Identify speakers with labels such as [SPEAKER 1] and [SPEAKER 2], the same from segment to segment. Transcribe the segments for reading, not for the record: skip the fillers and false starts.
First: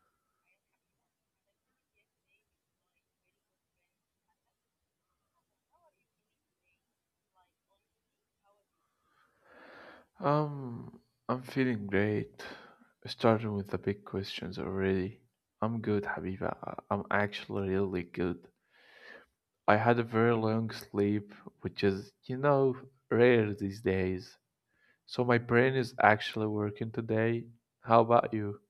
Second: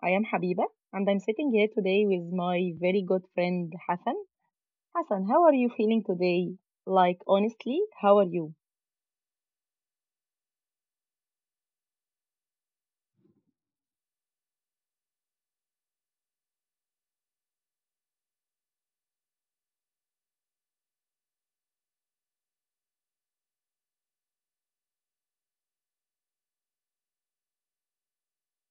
[SPEAKER 1] I am Habiba and I'm sitting here today with my very good friend Hassan. Hassan, how are you feeling today? Like, honestly, how are you?
[SPEAKER 2] Um, I'm feeling great. Starting with the big questions already. I'm good, Habiba. I'm actually really good. I had a very long sleep, which is, you know, rare these days. So my brain is actually working today. How about you?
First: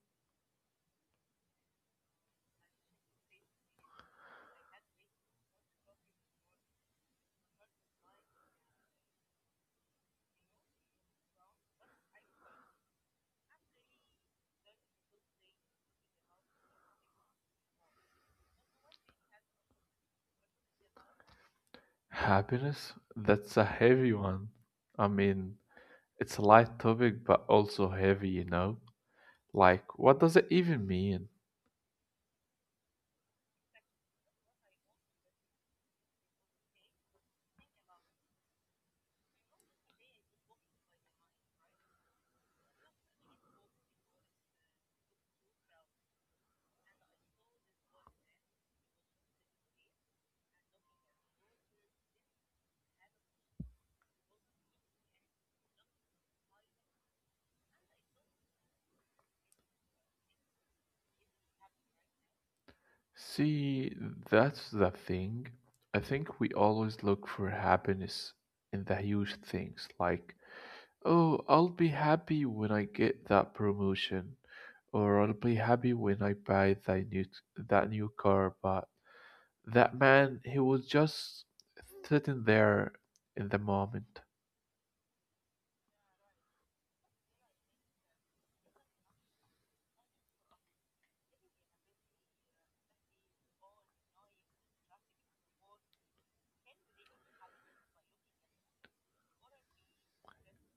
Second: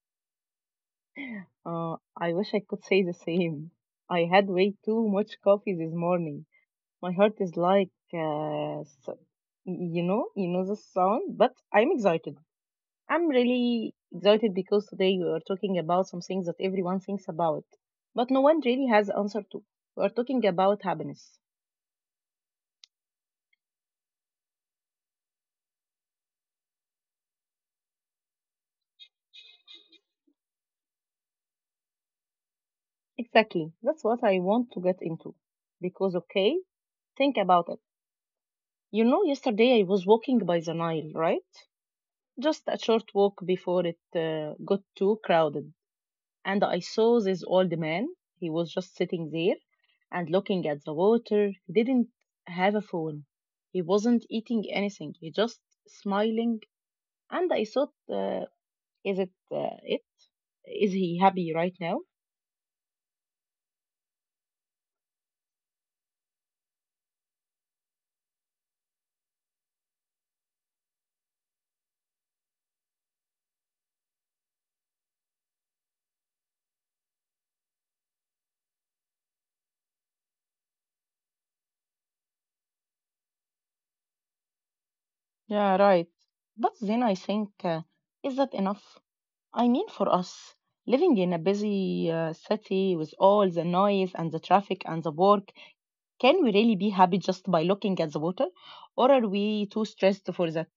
[SPEAKER 1] Uh, I wish I could say the same. I had way too much coffee this morning. My heart is like, you know the sound, but I'm excited. I'm really excited because today we are talking about some things that everyone thinks about, but no one really has the answer to. We are talking about happiness.
[SPEAKER 2] Happiness? That's a heavy one. I mean, it's a light topic, but also heavy, you know? Like, what does it even mean?
[SPEAKER 1] Exactly. That's what I want to get into. Because, okay, think about it. You know, yesterday I was walking by the Nile, right? Just a short walk before it got too crowded. And I saw this old man. He was just sitting there and looking at the water. He didn't have a phone. He wasn't eating anything. He just smiling. And I thought, is it? Is he happy right now?
[SPEAKER 2] See, that's the thing. I think we always look for happiness in the huge things, like, oh, I'll be happy when I get that promotion, or I'll be happy when I buy that new car. But that man, he was just sitting there in the moment.
[SPEAKER 1] Yeah, right. But then I think, is that enough? I mean, for us, living in a busy city with all the noise and the traffic and the work, can we really be happy just by looking at the water? Or are we too stressed for that?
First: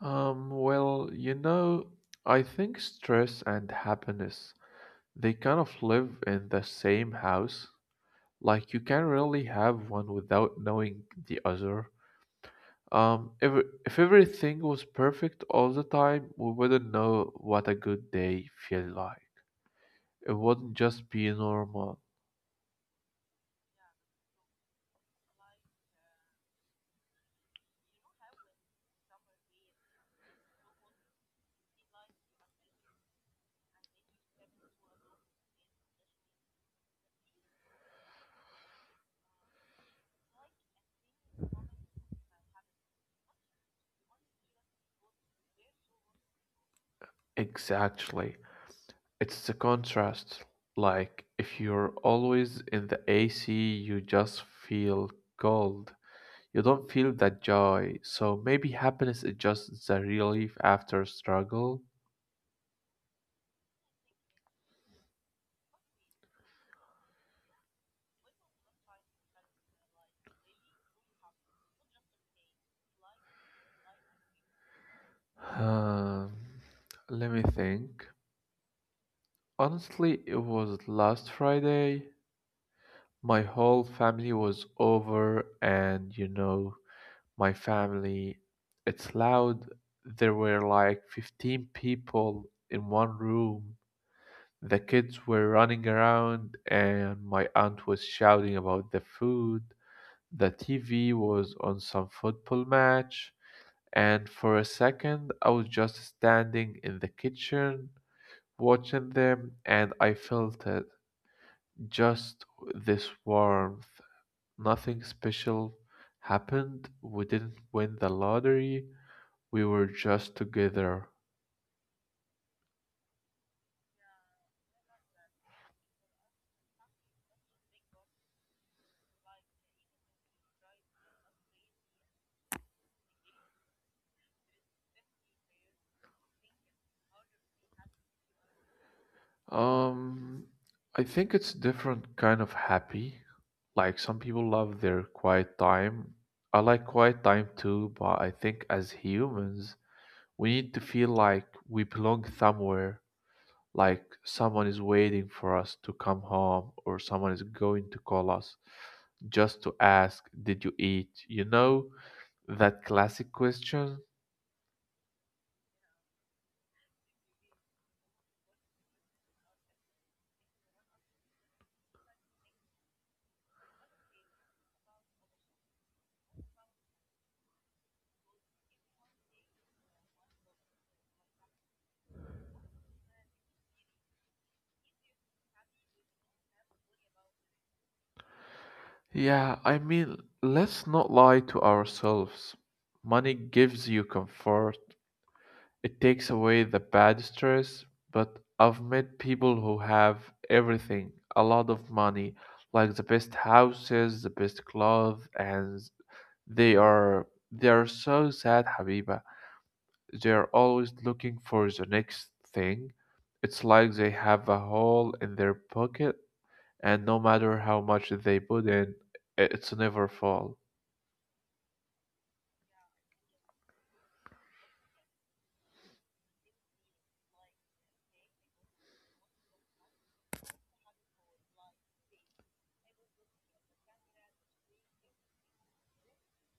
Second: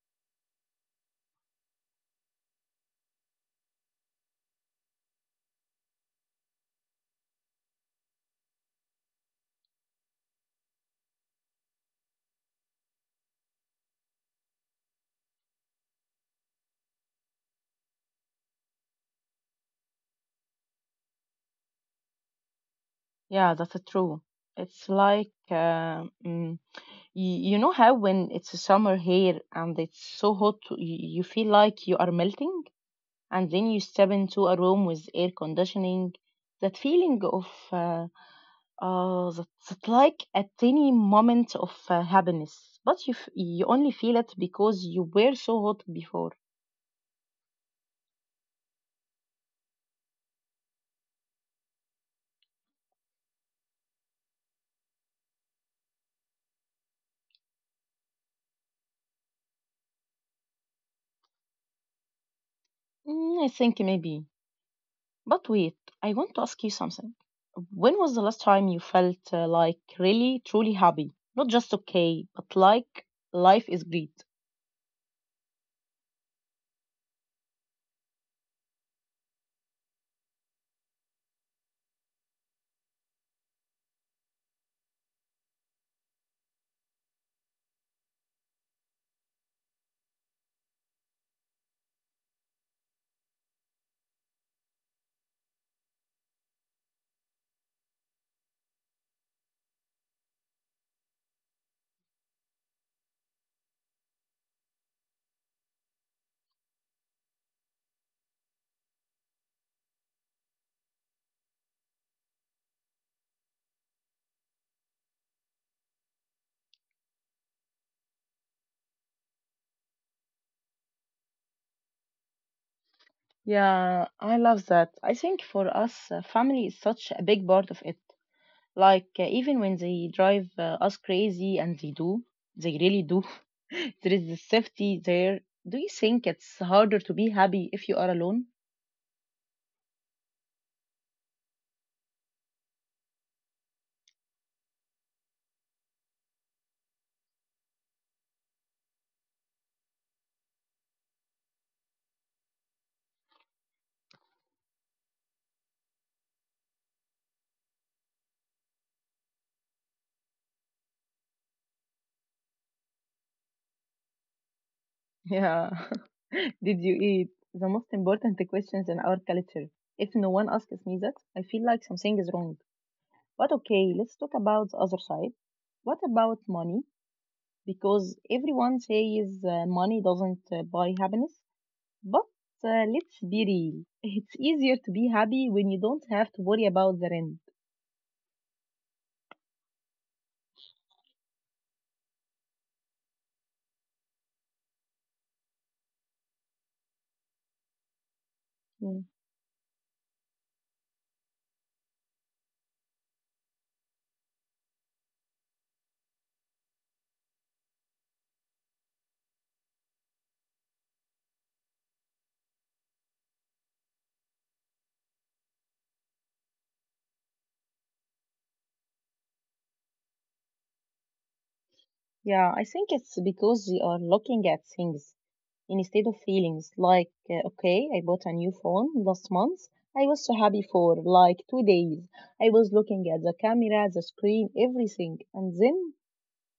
[SPEAKER 2] Well, you know, I think stress and happiness, they kind of live in the same house. Like you can really have one without knowing the other. Um, if, if everything was perfect all the time, we wouldn't know what a good day feels like. It wouldn't just be normal.
[SPEAKER 1] Yeah, that's true. It's like you know how when it's summer here and it's so hot, you feel like you are melting, and then you step into a room with air conditioning. That feeling of uh, that like a tiny moment of happiness, but you only feel it because you were so hot before.
[SPEAKER 2] Exactly. It's the contrast. Like, if you're always in the AC, you just feel cold. You don't feel that joy. So maybe happiness is just the relief after struggle.
[SPEAKER 1] I think maybe. But wait, I want to ask you something. When was the last time you felt like really, truly happy? Not just okay, but like life is great.
[SPEAKER 2] Um, Let me think. Honestly, it was last Friday. My whole family was over, and you know, my family, it's loud. There were like 15 people in one room. The kids were running around, and my aunt was shouting about the food. The TV was on some football match, and for a second, I was just standing in the kitchen watching them, and I felt it. Just this warmth. Nothing special happened. We didn't win the lottery. We were just together.
[SPEAKER 1] Yeah, I love that. I think for us, family is such a big part of it. Like, even when they drive us crazy, and they do, they really do, there is the safety there. Do you think it's harder to be happy if you are alone?
[SPEAKER 2] Um, I think it's different kind of happy. Like some people love their quiet time. I like quiet time too, but I think as humans, we need to feel like we belong somewhere. Like someone is waiting for us to come home or someone is going to call us just to ask, did you eat? You know, that classic question?
[SPEAKER 1] Yeah. Did you eat? The most important questions in our culture. If no one asks me that, I feel like something is wrong. But okay, let's talk about the other side. What about money? Because everyone says money doesn't buy happiness. But let's be real. It's easier to be happy when you don't have to worry about the rent.
[SPEAKER 2] Yeah, I mean, let's not lie to ourselves. Money gives you comfort, it takes away the bad stress, but I've
[SPEAKER 1] Mm.
[SPEAKER 2] met people who have everything, a lot of money, like the best houses, the best clothes, and they are they are so sad, Habiba. They're always looking for the next thing. It's like they have a hole in their pocket, and no matter how much they put in, it's never full.
[SPEAKER 1] Yeah, I think it's because we are looking at things instead of feelings like, okay, I bought a new phone last month. I was so happy for like 2 days. I was looking at the camera, the screen, everything. And then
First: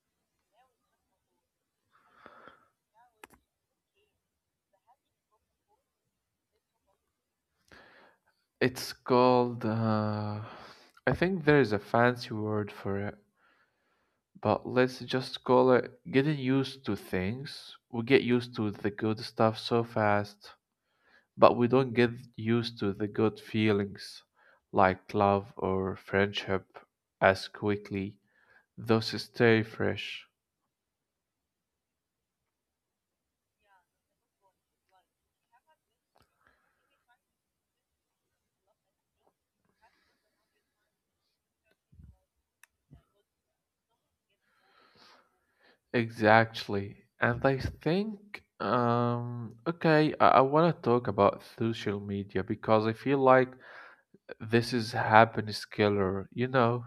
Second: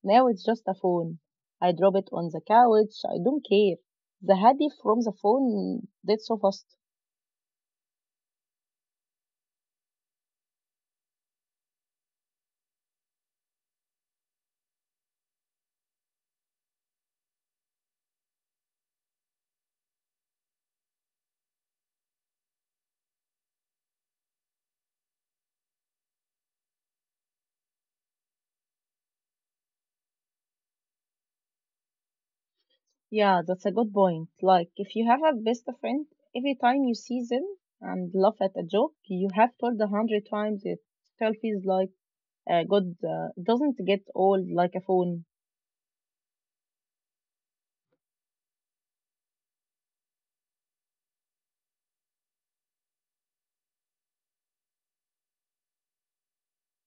[SPEAKER 1] now it's just a phone. I drop it on the couch. I don't care. The happy from the phone, that's so fast.
[SPEAKER 2] It's called, I think there is a fancy word for it, but let's just call it getting used to things. We get used to the good stuff so fast, but we don't get used to the good feelings like love or friendship as quickly. Those stay fresh.
[SPEAKER 1] Yeah, that's a good point. Like, if you have a best friend, every time you see them and laugh at a joke you have told a hundred times, it still feels like a good, doesn't get old like a phone.
[SPEAKER 2] Exactly. And I think, okay, I want to talk about social media because I feel like this is happiness killer, you know?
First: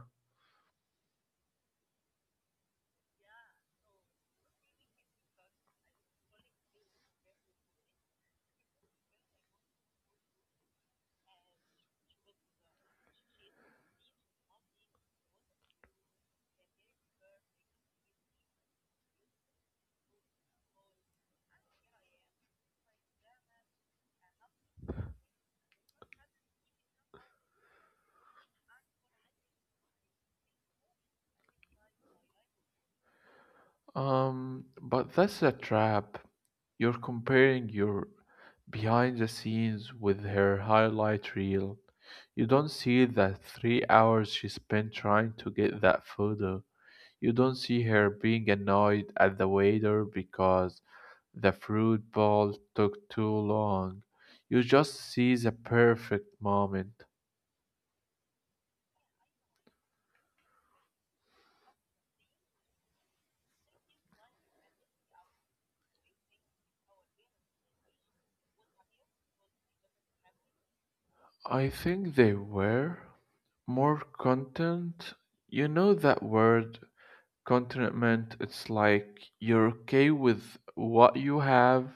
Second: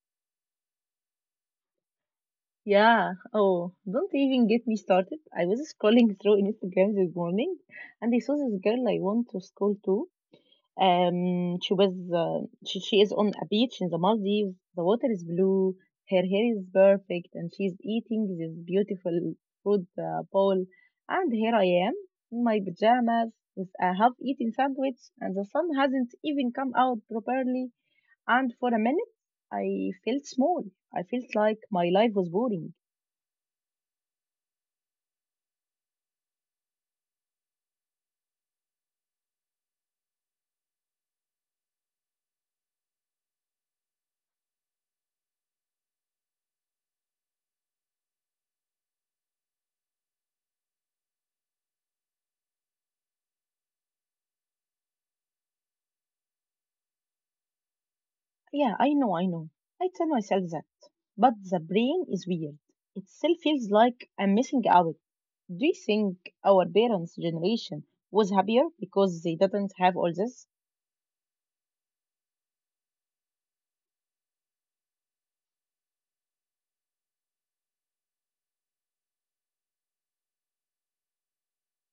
[SPEAKER 1] Yeah. Oh, don't even get me started. I was scrolling through Instagram this morning, and I saw this girl I want to scroll to. She was she is on a beach in the Maldives. The water is blue. Her hair is perfect, and she's eating this beautiful fruit bowl. And here I am in my pajamas with a half-eaten sandwich, and the sun hasn't even come out properly. And for a minute, I felt small. I felt like my life was boring.
[SPEAKER 2] But that's a trap. You're comparing your behind the scenes with her highlight reel. You don't see that 3 hours she spent trying to get that photo. You don't see her being annoyed at the waiter because the fruit ball took too long. You just seize a perfect moment.
[SPEAKER 1] Yeah, I know, I know. I tell myself that. But the brain is weird. It still feels like I'm missing out. Do you think our parents' generation was happier because they didn't have all this?
[SPEAKER 2] I think they were more content. You know that word, contentment. It's like you're okay with what you have.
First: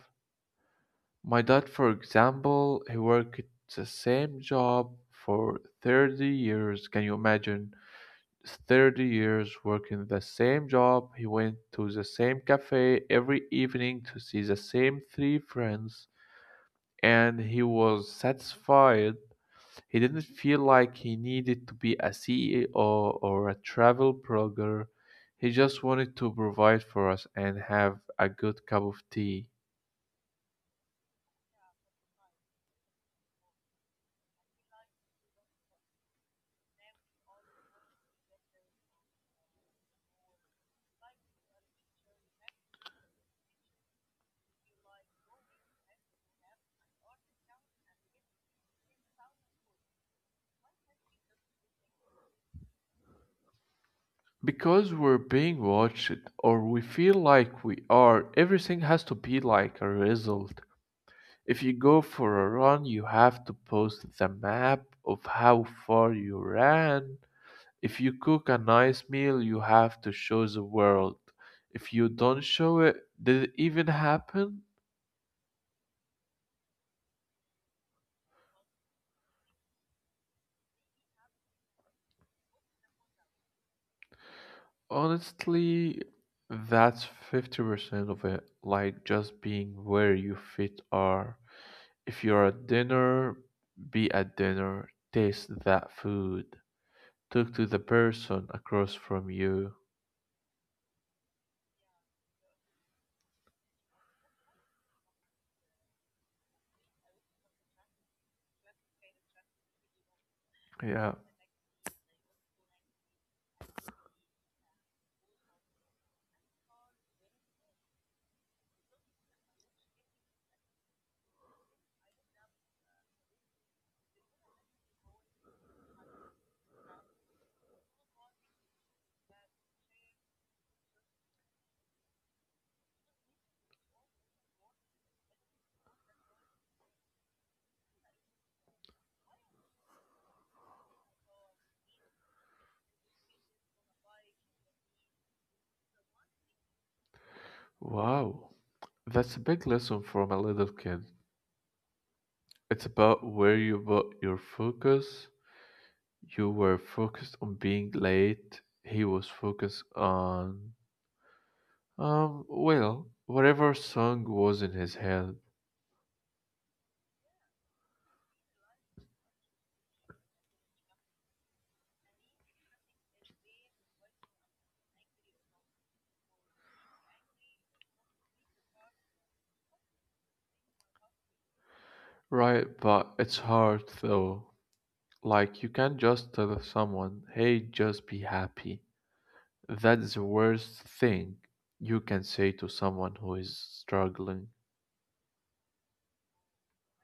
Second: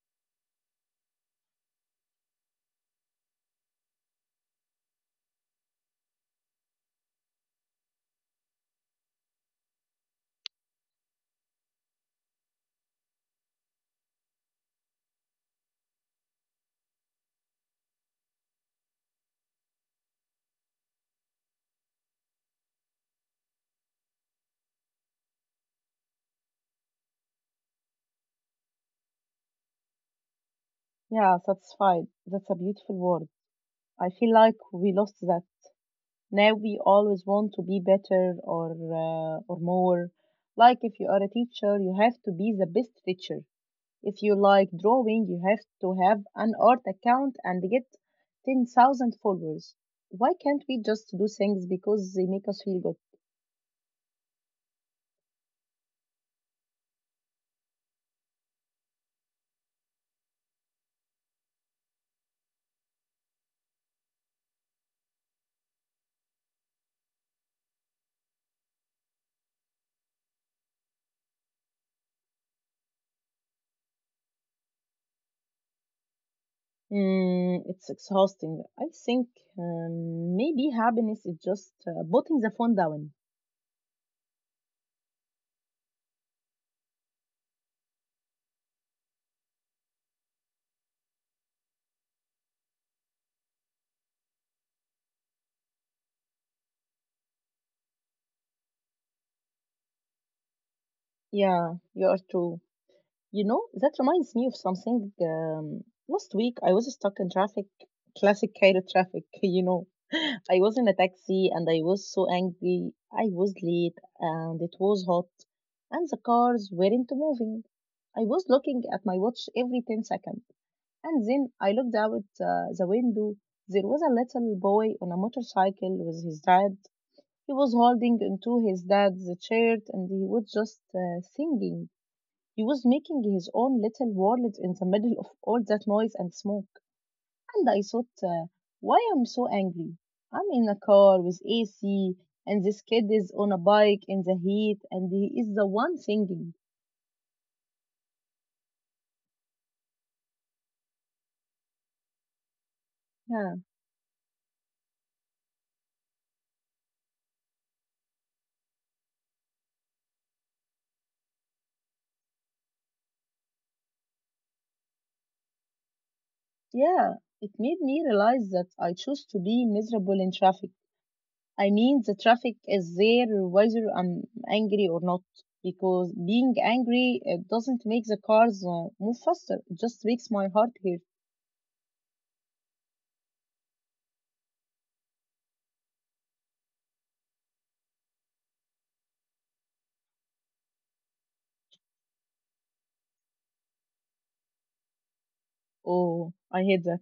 [SPEAKER 2] My dad, for example, he worked the same job for 30 years. Can you imagine? 30 years working the same job. He went to the same cafe every evening to see the same three friends, and he was satisfied. He didn't feel like he needed to be a CEO or a travel blogger. He just wanted to provide for us and have a good cup of tea.
[SPEAKER 1] Yeah, satisfied. That's a beautiful word. I feel like we lost that. Now we always want to be better or more. Like if you are a teacher, you have to be the best teacher. If you like drawing, you have to have an art account and get 10,000 followers. Why can't we just do things because they make us feel good?
[SPEAKER 2] Because we're being watched, or we feel like we are, everything has to be like a result. If you go for a run, you have to post the map of how far you ran. If you cook a nice meal, you have to show the world. If you don't show it, did it even happen?
[SPEAKER 1] It's exhausting. I think maybe happiness is just putting the phone down.
[SPEAKER 2] Honestly, that's 50% of it, like just being where you fit are. If you're at dinner, be at dinner, taste that food, talk to the person across from you.
[SPEAKER 1] Yeah, you are true. You know, that reminds me of something. Last week, I was stuck in traffic, classic Cairo traffic, you know. I was in a
[SPEAKER 2] Yeah,
[SPEAKER 1] taxi and I was so angry. I was late and it was hot and the cars weren't moving. I was looking at my watch every 10 seconds and then I looked out the window. There was a little boy on a motorcycle with his dad. He was holding onto his dad's shirt and he was just singing. He was making his own little world in the middle of all that noise and smoke. And I thought, why am so angry? I'm in a car with AC, and this kid is on a bike in the heat, and he is the one singing.
[SPEAKER 2] wow. That's a big lesson from a little kid. It's about
[SPEAKER 1] Yeah,
[SPEAKER 2] where you put your focus. You were focused on being late. He was focused on, whatever song was in his head.
[SPEAKER 1] yeah. It made me realize that I choose to be miserable in traffic. I mean, the traffic is there whether I'm angry or not, because being angry it doesn't make the cars move faster. It just makes my heart hurt.
[SPEAKER 2] Right, but it's hard though. Like, you can't just tell someone, hey, just be happy. That's the worst thing you can say to someone who is struggling.
[SPEAKER 1] Oh, I hate that.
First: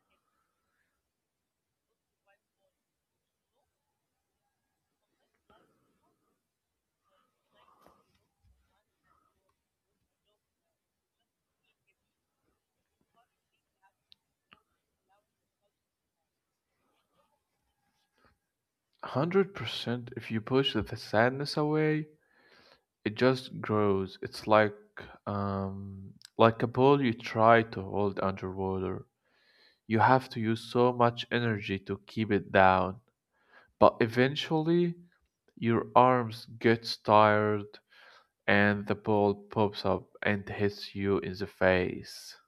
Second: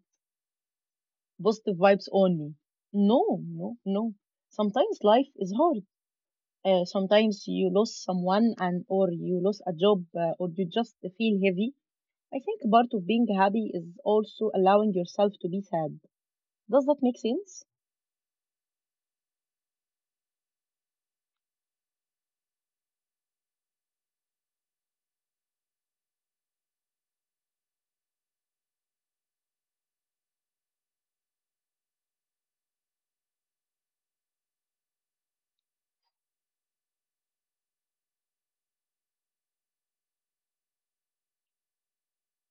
[SPEAKER 1] Positive vibes only. No, no, no. Sometimes life is hard. Sometimes you lose someone and or you lose a job or you just feel heavy. I think part of being happy is also allowing yourself to be sad. Does that make sense?
[SPEAKER 2] 100% if you push the sadness away it just grows. It's um, like a ball you try to hold underwater. You have to use so much energy to keep it down, but eventually your arms gets tired and the ball pops up and hits you in the face.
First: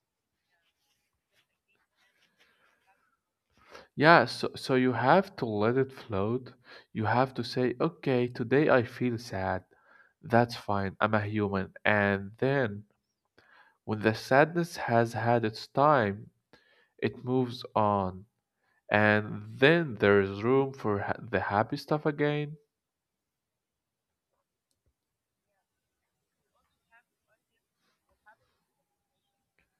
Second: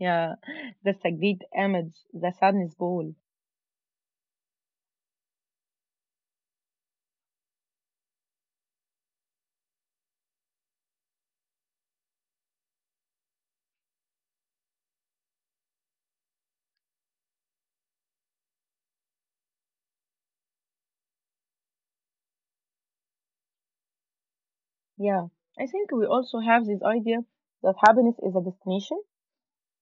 [SPEAKER 1] Yeah, that's a great image, the sadness ball.
[SPEAKER 2] Yeah, so you have to let it float. You have to say, "Okay, today I feel sad. That's fine. I'm a human." And then when the sadness has had its time, it moves on. And then there is room for the happy stuff again.
[SPEAKER 1] Yeah, I think we also have this idea that happiness is a destination.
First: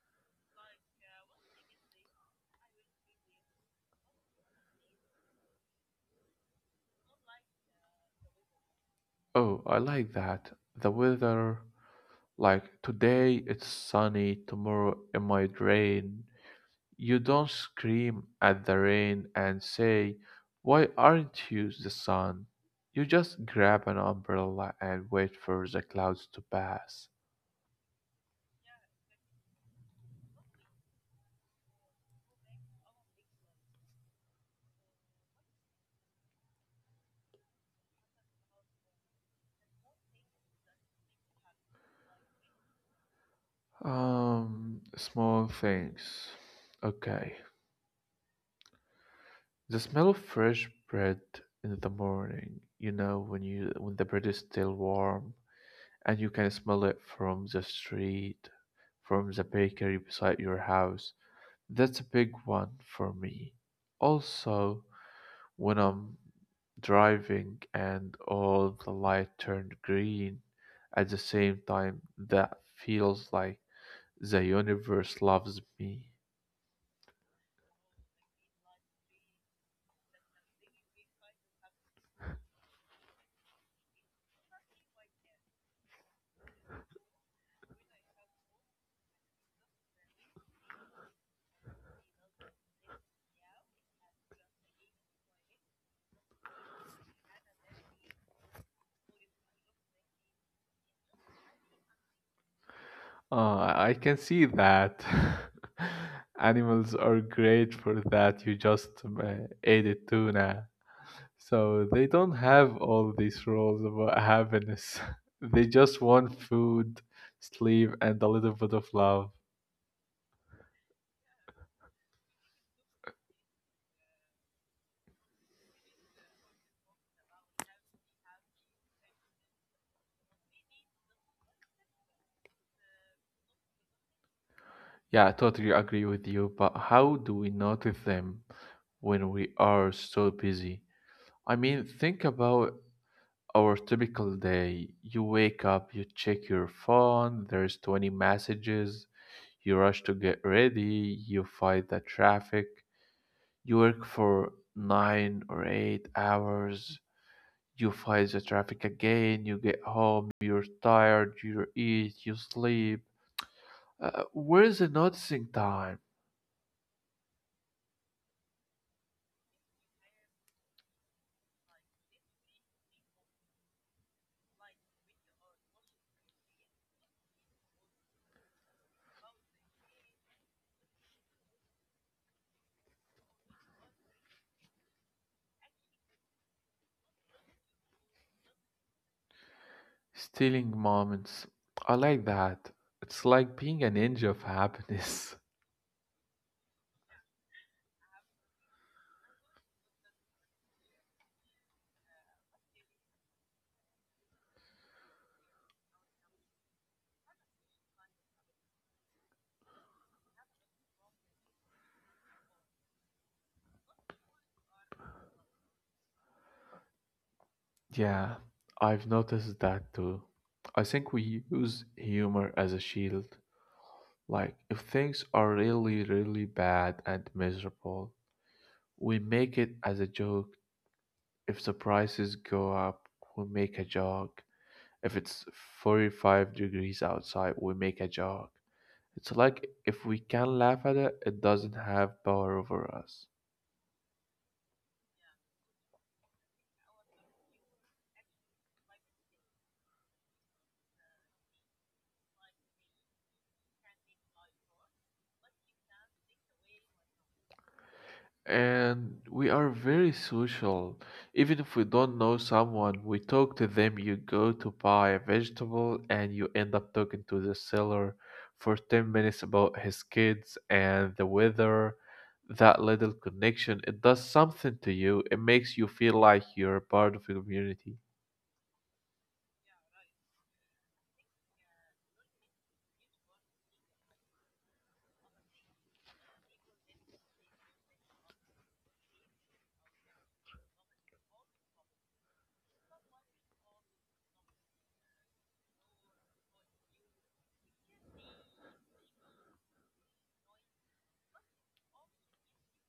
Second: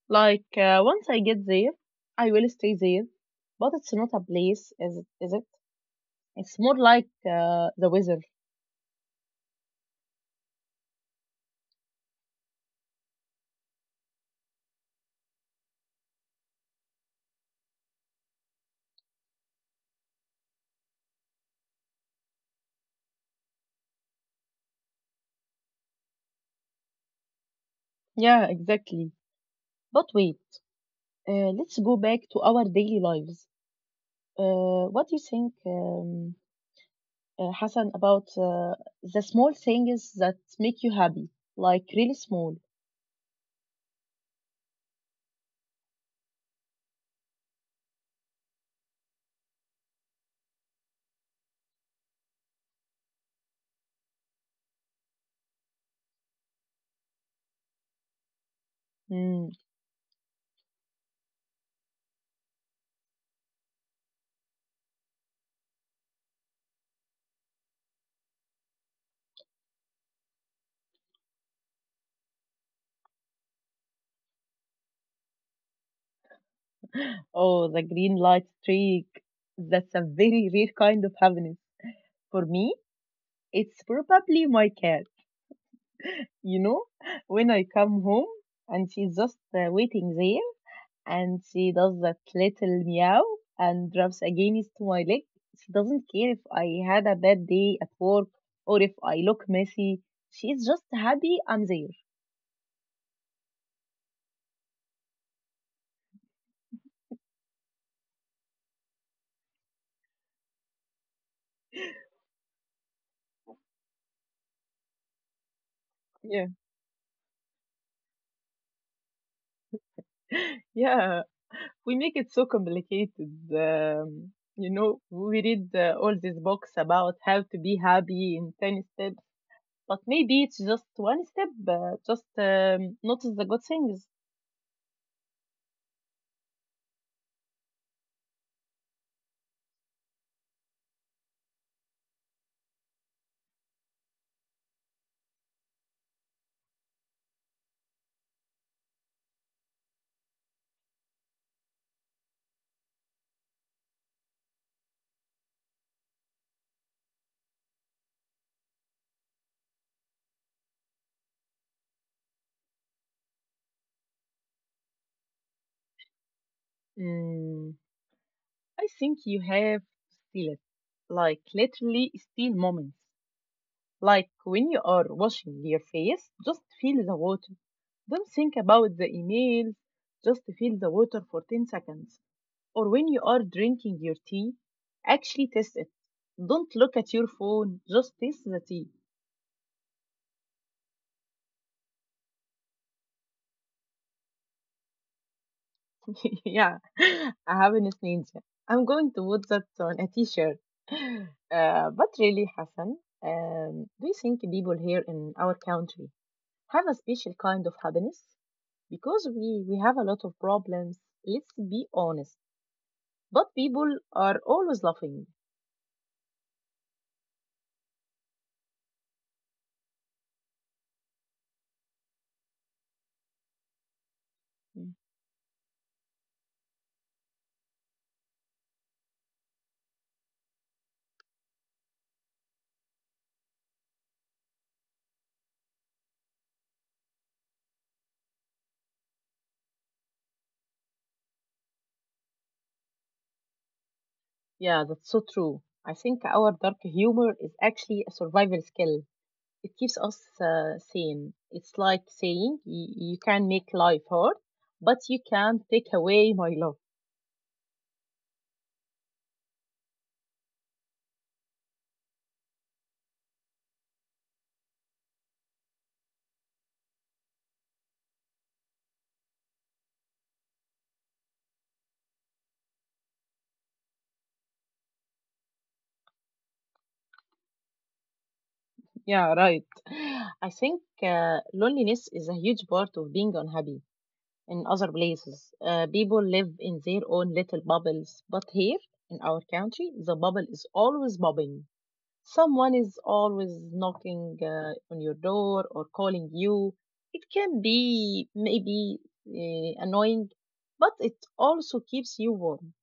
[SPEAKER 1] Like once I get there, I will stay there. But it's not a place, is it? Is it? It's more like the weather.
[SPEAKER 2] Oh, I like that. The weather, like today it's sunny, tomorrow it might rain. You don't scream at the rain and say, why aren't you the sun? You just grab an umbrella and wait for the clouds to pass.
[SPEAKER 1] Yeah, exactly. But wait, let's go back to our daily lives. What do you think, Hassan, about the small things that make you happy? Like really small.
[SPEAKER 2] Small things. Okay. The smell of fresh bread in the morning, you know, when you when the bread is still warm and you can smell it from the street, from the
[SPEAKER 1] Mm.
[SPEAKER 2] bakery beside your house. That's a big one for me. Also, when I'm driving and all the light turned green at the same time, that feels like the universe loves me.
[SPEAKER 1] Oh, the green light streak. That's a very rare kind of happiness. For me, it's probably my cat. You know, when I come home and she's just waiting there and she does that little meow and rubs against my leg. She doesn't care if I had a bad day at work or if I look messy. She's just happy I'm there.
[SPEAKER 2] I can see that. Animals are great for that. You just ate a tuna. So they don't have all these rules about happiness. They just want
[SPEAKER 1] Yeah,
[SPEAKER 2] food, sleep, and a little bit of love.
[SPEAKER 1] yeah. We make it so complicated. You know, we read all these books about how to be happy in 10 steps, but maybe it's just one step, just notice the good things.
[SPEAKER 2] Yeah, I totally agree with you, but how do we notice them when we are so busy? I mean, think about our typical day. You wake up, you check your phone, there's 20 messages, you rush to get ready, you fight the traffic, you work for 9 or 8 hours, you fight the traffic again, you get home, you're tired, you eat, you sleep. Where's the noticing time?
[SPEAKER 1] Mm. I think you have to steal it. Like literally steal moments. Like when you are washing your face, just feel the water. Don't think about the emails. Just feel the water for 10 seconds. Or when you are drinking your tea, actually taste it. Don't look at your phone. Just taste the tea.
[SPEAKER 2] Stealing moments. I like that. It's like being a ninja of happiness.
[SPEAKER 1] yeah, I have an ninja. I'm going to put that on a t-shirt. But really, Hassan, do you think people here in our country have a special kind of happiness because we have a lot of problems, let's be honest, but people are always laughing.
[SPEAKER 2] Yeah, I've noticed that too. I think we use humor as a shield. Like, if
[SPEAKER 1] Mm.
[SPEAKER 2] things are really, really bad and miserable, we make it as a joke. If the prices go up, we make a joke. If it's 45 degrees outside, we make a joke. It's like if we can laugh at it, it doesn't have power over us.
[SPEAKER 1] Yeah, that's so true. I think our dark humor is actually a survival skill. It keeps us sane. It's like saying you can make life hard but you can't take away my love.
[SPEAKER 2] And we are very social. Even if we don't know someone, we talk to them. You go to buy a vegetable and you end up talking to the seller for 10 minutes about his kids and the weather. That little connection, it does something to you. It makes you feel like you're part of a community.
[SPEAKER 1] Yeah, right. I think uh, loneliness is a huge part of being unhappy in other places. People live in their own little bubbles, but here in our country, the bubble is always bobbing. Someone is always knocking on your door or calling you. It can be maybe annoying, but it also keeps you warm.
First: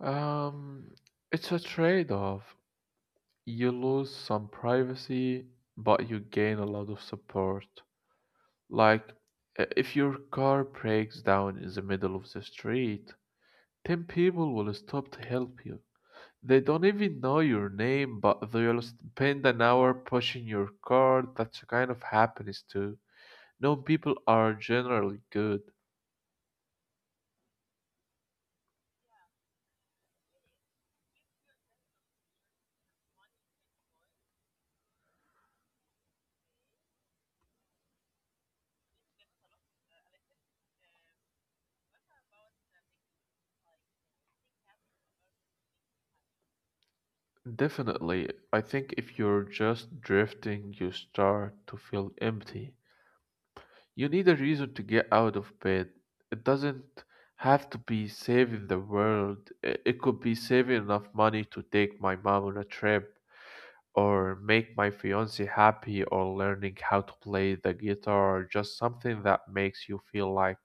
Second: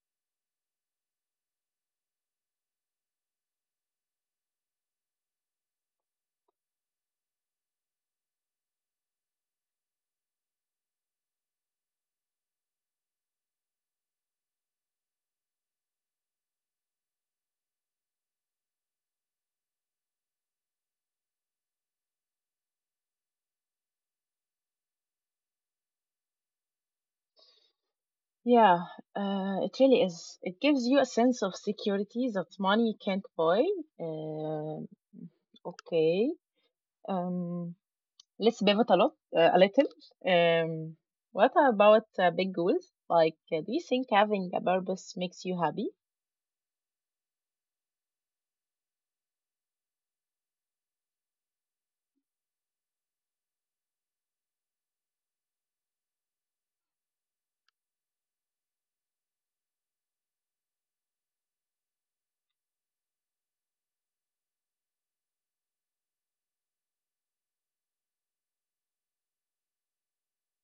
[SPEAKER 2] Um, it's a trade-off. You lose some privacy, but you gain a lot of support. Like, if your car breaks down in the middle of the street, 10 people will stop to help you. They don't even know your name, but they'll spend an hour pushing your car. That's a kind of happiness, too. Known people are generally good.
[SPEAKER 1] Yeah, it really is. It gives you a sense of security that money can't buy. Um okay. Um, let's pivot a little. Um, what about big goals? Like, do you think having a purpose makes you happy?
[SPEAKER 2] Definitely, I think if you're just drifting, you start to feel empty. You need a reason to get out of bed. It doesn't have to be saving the world. It could be saving enough money to take my mom on a trip, or make my fiance happy, or learning how to play the guitar, or just something that makes you feel like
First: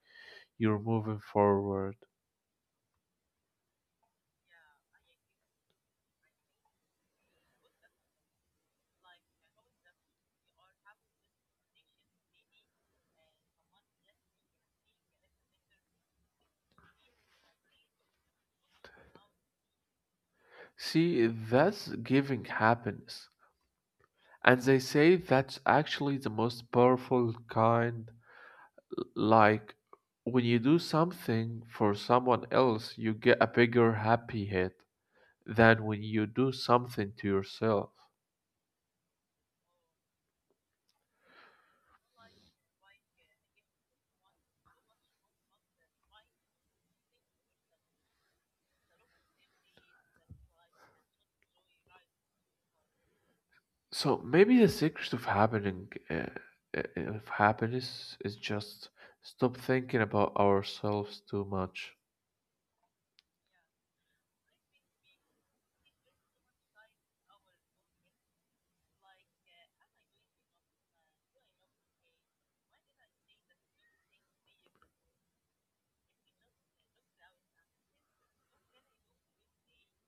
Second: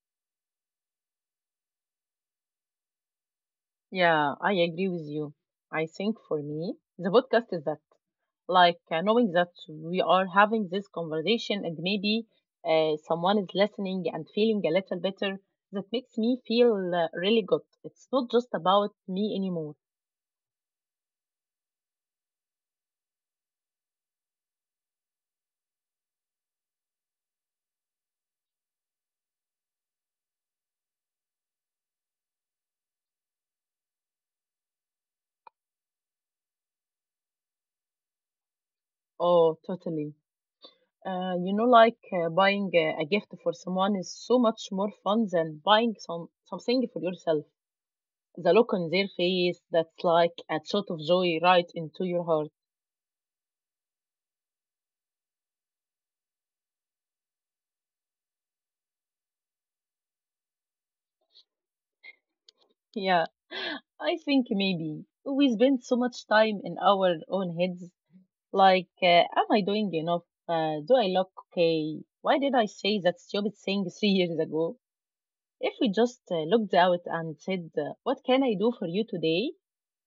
[SPEAKER 2] you're moving forward.
[SPEAKER 1] Yeah, I agree with you. I think for me, the podcast is that like knowing that we are having this conversation and maybe someone is listening and feeling a little better, that makes me feel really good. It's not just about me anymore.
[SPEAKER 2] See, that's giving happiness. And they say that's actually the most powerful kind. Like when you do something for someone else, you get a bigger happy hit than when you do something to yourself.
[SPEAKER 1] Oh, totally. You know, like buying a gift for someone is so much more fun than buying something for yourself. The look on their face, that's like a shot of joy right into your heart.
[SPEAKER 2] So maybe the secret of happening of happiness is just stop thinking about ourselves too much.
[SPEAKER 1] Yeah, I think maybe we spend so much time in our own heads. Like, am I doing enough? Do I look okay? Why did I say that stupid thing 3 years ago? If we just looked out and said, "What can I do for you today?"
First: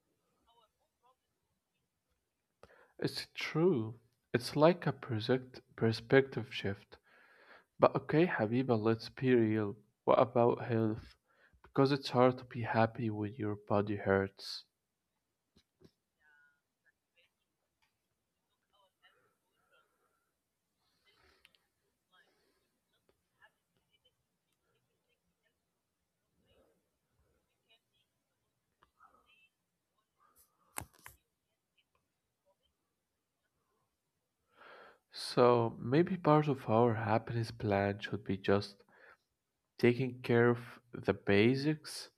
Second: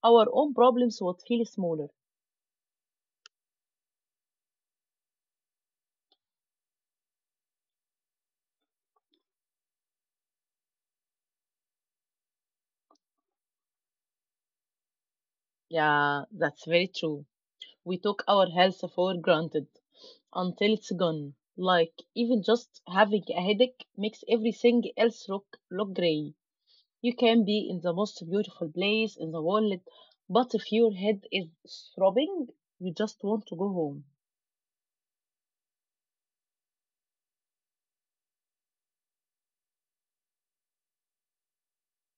[SPEAKER 1] Our own problems would feel smaller.
[SPEAKER 2] It's true. It's like a project perspective shift. But okay, Habiba, let's be real. What about health? Because it's hard to be happy when your body hurts.
[SPEAKER 1] Yeah, that's very true. We took our health for granted until it's gone. Like even just having a headache makes everything else look grey. You can be in the most beautiful place in the world, but if your head is throbbing, you just want to go home.
[SPEAKER 2] So maybe part of our happiness plan should be just taking care of the basics,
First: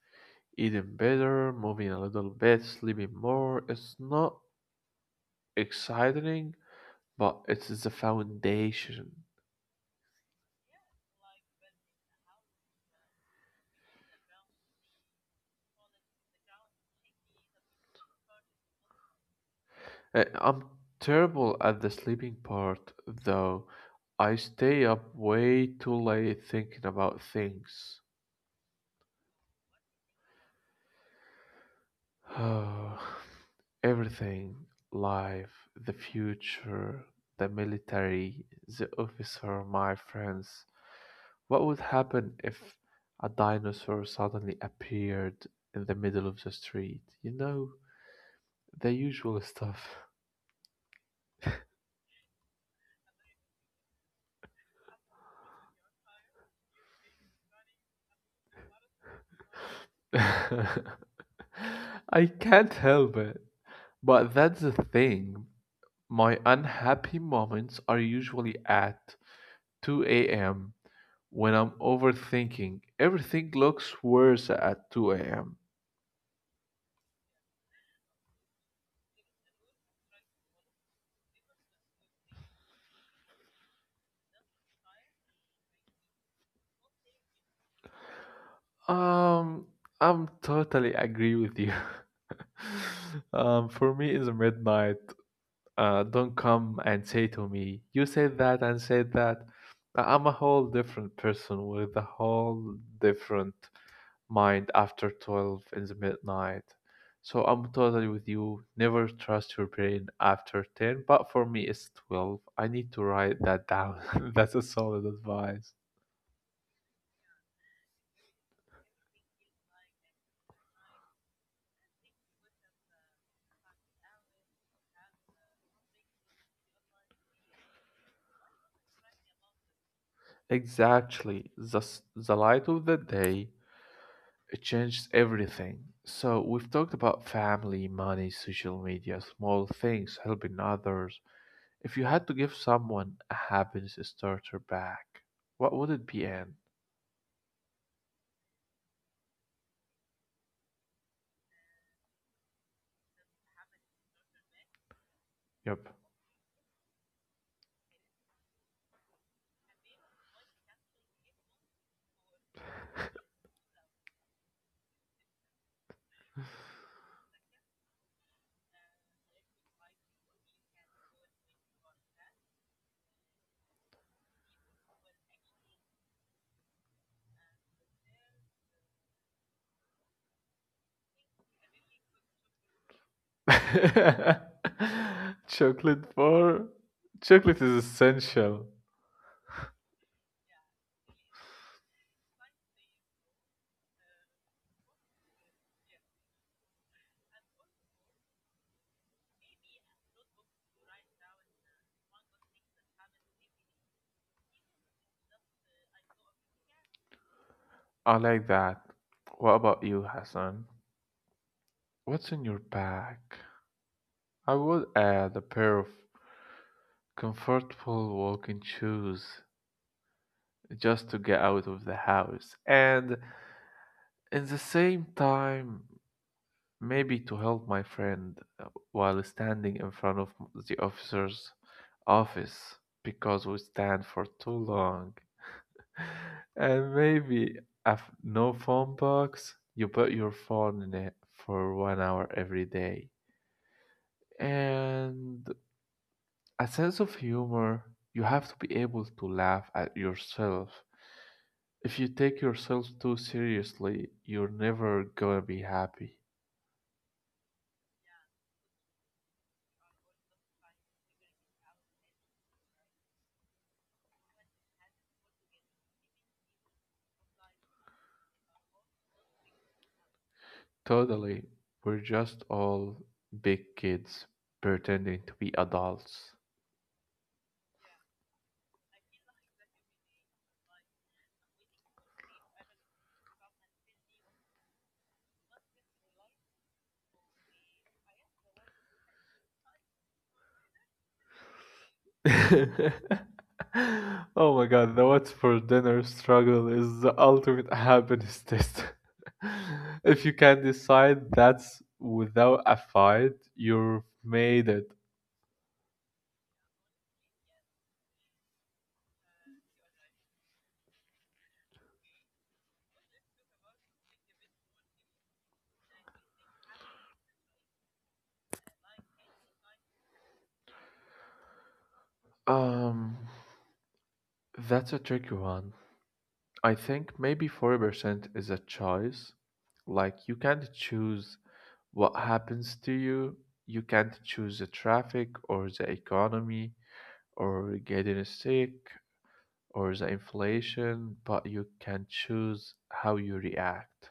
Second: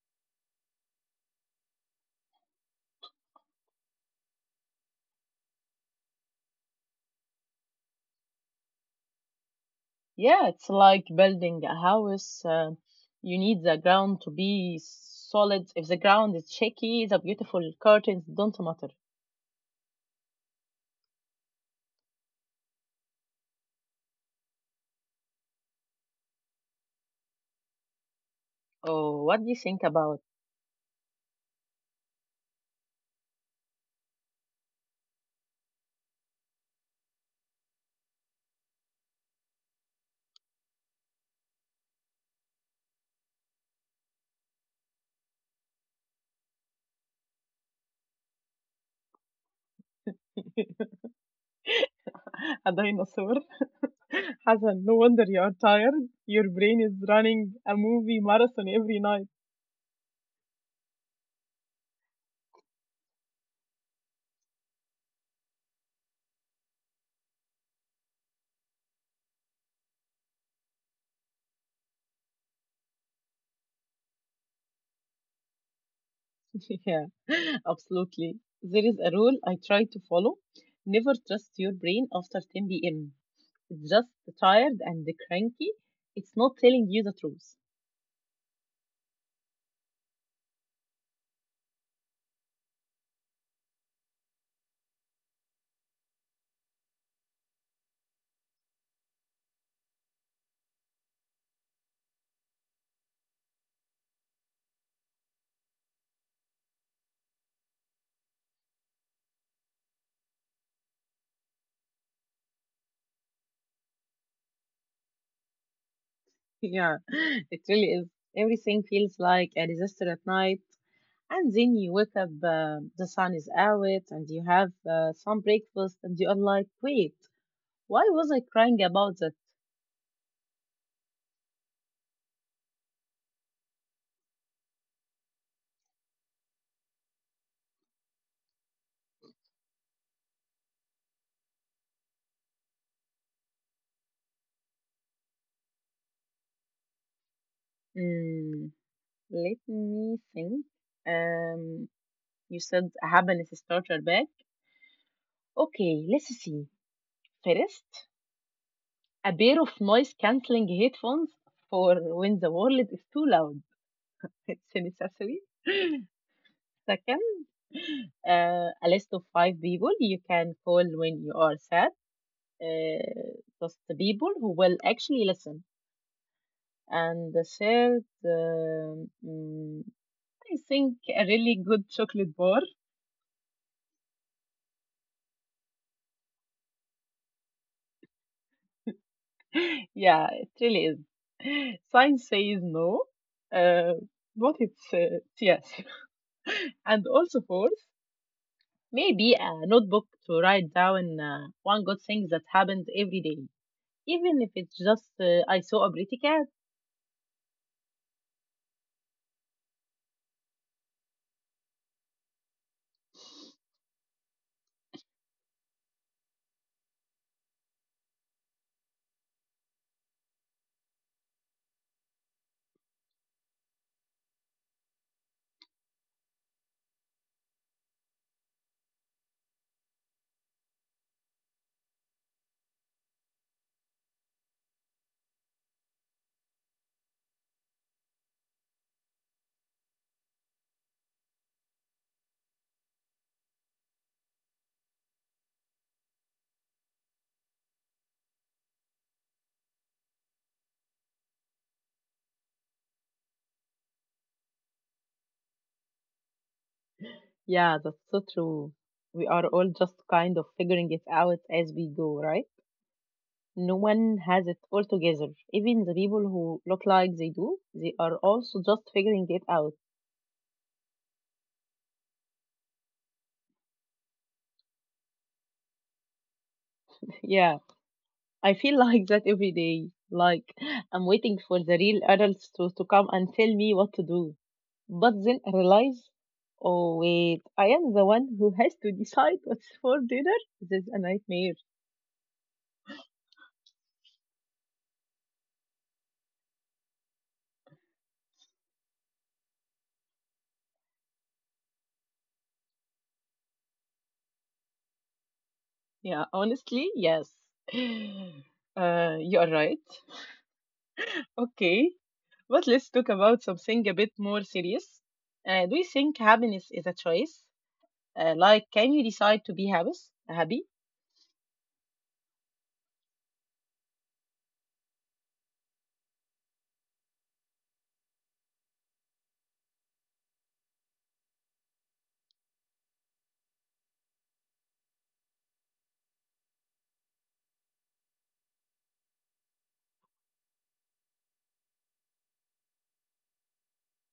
[SPEAKER 2] eating better, moving a little bit, sleeping more. It's not exciting, but it's the foundation.
[SPEAKER 1] Yeah, it's like building a house. You need the ground to be solid. If the ground is shaky, the beautiful curtains don't matter.
[SPEAKER 2] I'm terrible at the sleeping part, though. I stay up way too late thinking about things.
[SPEAKER 1] Oh, what do you think about
[SPEAKER 2] Oh, everything, life, the future, the military, the officer, my friends. What would happen if a dinosaur suddenly appeared in the middle of the street? You know, the usual stuff.
[SPEAKER 1] a dinosaur? Hassan, no wonder you're tired. Your brain is running a movie marathon every night.
[SPEAKER 2] I can't help it. But that's the thing. My unhappy moments are usually at 2 a.m. when I'm overthinking, everything looks worse at 2 a.m.
[SPEAKER 1] Yeah, absolutely. There is a rule I try to follow. Never trust your brain after 10 p.m. It's just tired and cranky. It's not telling you the truth.
[SPEAKER 2] Um, I'm totally agree with you. For me, it's midnight. Don't come and say to me, you said that and said that. I'm a whole different person with a whole different mind after 12 in the midnight. So I'm totally with you. Never trust your brain after 10, but for me it's 12. I need to write that down. That's a solid advice.
[SPEAKER 1] Yeah, it really is. Everything feels like a disaster at night. And then you wake up, the sun is out, and you have some breakfast, and you are like, wait, why was I crying about that?
[SPEAKER 2] Exactly. The light of the day, it changes everything. So, we've talked about family, money, social media, small things, helping others. If you had to give someone a happiness starter pack, what would it be, Anne?
[SPEAKER 1] Mm, let me think. Um, you said a happiness starter bag.
[SPEAKER 2] Yep.
[SPEAKER 1] Okay, let's see. First, a pair of noise cancelling headphones for when the world is too loud. It's a necessary. Second, a list of five people you can call when you are sad. Uh, just the people who will actually listen. And the third, I think a really good chocolate bar.
[SPEAKER 2] Chocolate bar. Chocolate is essential.
[SPEAKER 1] Yeah, it really is. Science says no, uh, but it's yes. And also fourth, maybe a notebook to write down one good thing that happened every day, even if it's just I saw a pretty cat.
[SPEAKER 2] I like that. What about you, Hassan? What's in your bag? I would add a pair of comfortable walking shoes just to get out of the house. And in the same time, maybe to help my friend while standing in front of the officer's office, because we stand for too long. And maybe a no phone box, you put your phone in it for 1 hour every day. And a sense of humor, you have to be able to laugh at yourself. If you take yourself too seriously, you're never gonna be happy.
[SPEAKER 1] Yeah, that's so true. We are all just kind of figuring it out as we go, right? No one has it all together. Even the people who look like they do, they are also just figuring it out.
[SPEAKER 2] Totally, we're just all big kids pretending to be adults.
[SPEAKER 1] Yeah. I feel like that every day. Like I'm waiting for the real adults to come and tell me what to do. But then I realize, oh wait, I am the one who has to decide what's for dinner. This is a nightmare.
[SPEAKER 2] Oh my god, the what's for dinner struggle is the ultimate happiness test. If you can decide that's without a fight, you've made it.
[SPEAKER 1] Yeah, honestly, yes. You are right. Okay, but let's talk about something a bit more serious. Do you think happiness is a choice? Like, can you decide to be happy? Happy?
[SPEAKER 2] Um, that's a tricky one. I think maybe 40% is a choice. Like, you can't choose what happens to you. You can't choose the traffic or the economy or getting sick or the inflation, but you can choose how you react.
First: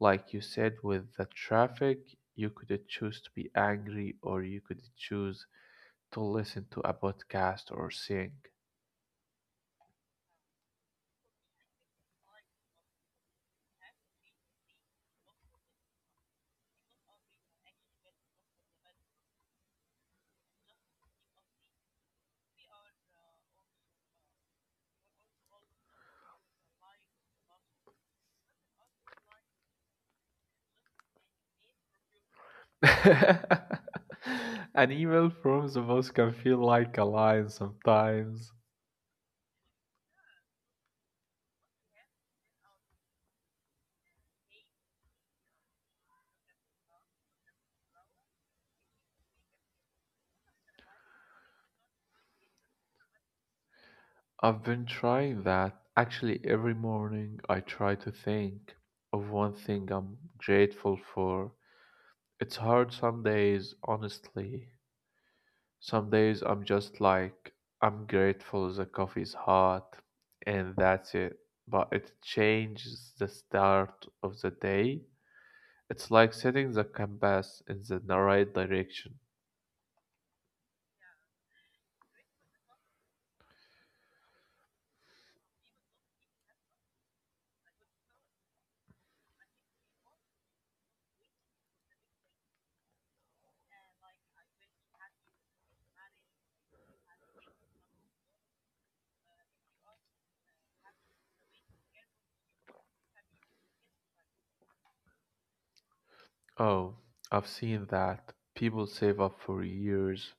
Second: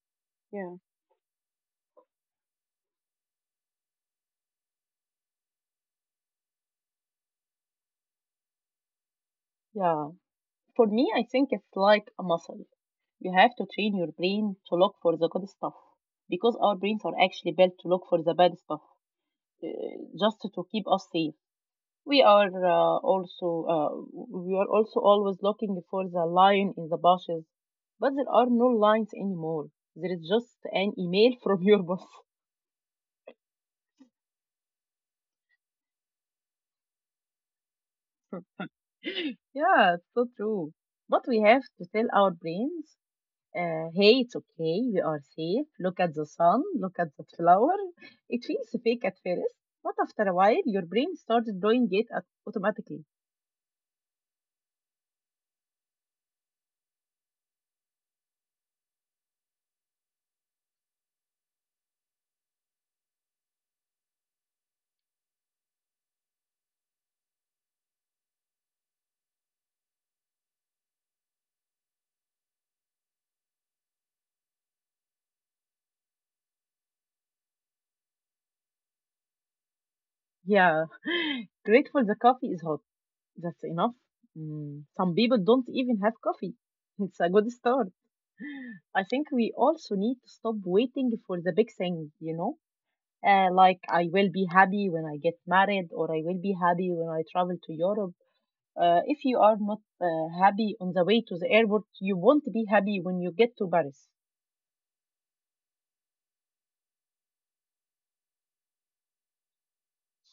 [SPEAKER 2] Like you said
[SPEAKER 1] Yeah.
[SPEAKER 2] with the traffic, you could choose to be angry or you could choose to listen to a podcast or sing.
[SPEAKER 1] Yeah. For me, I think it's like a muscle. You have to train your brain to look for the good stuff because our brains are actually built to look for the bad stuff uh, just to keep us safe. We are uh, also always looking for the lion in the bushes, but there are no lions anymore. There is just an email from your boss.
[SPEAKER 2] An email from the boss can feel like a line sometimes.
[SPEAKER 1] Yeah, it's so true. But we have to tell our brains. Hey, it's okay. We are safe. Look at the sun. Look at the flower. It feels fake at first, but after a while, your brain starts doing it automatically.
[SPEAKER 2] I've been trying that. Actually, every morning I try to think of one thing I'm grateful for. It's hard some days, honestly. Some days I'm just like, I'm grateful the coffee's hot, and that's it. But it changes the start of the day. It's like setting the compass in the right direction.
[SPEAKER 1] Yeah, grateful the coffee is hot. That's enough. Mm, some people don't even have coffee. It's a good start. I think we also need to stop waiting for the big thing, you know? Like, I will be happy when I get married, or I will be happy when I travel to Europe. If you are not happy on the way to the airport, you won't be happy when you get to Paris.
[SPEAKER 2] Oh, I've seen that. People save up for years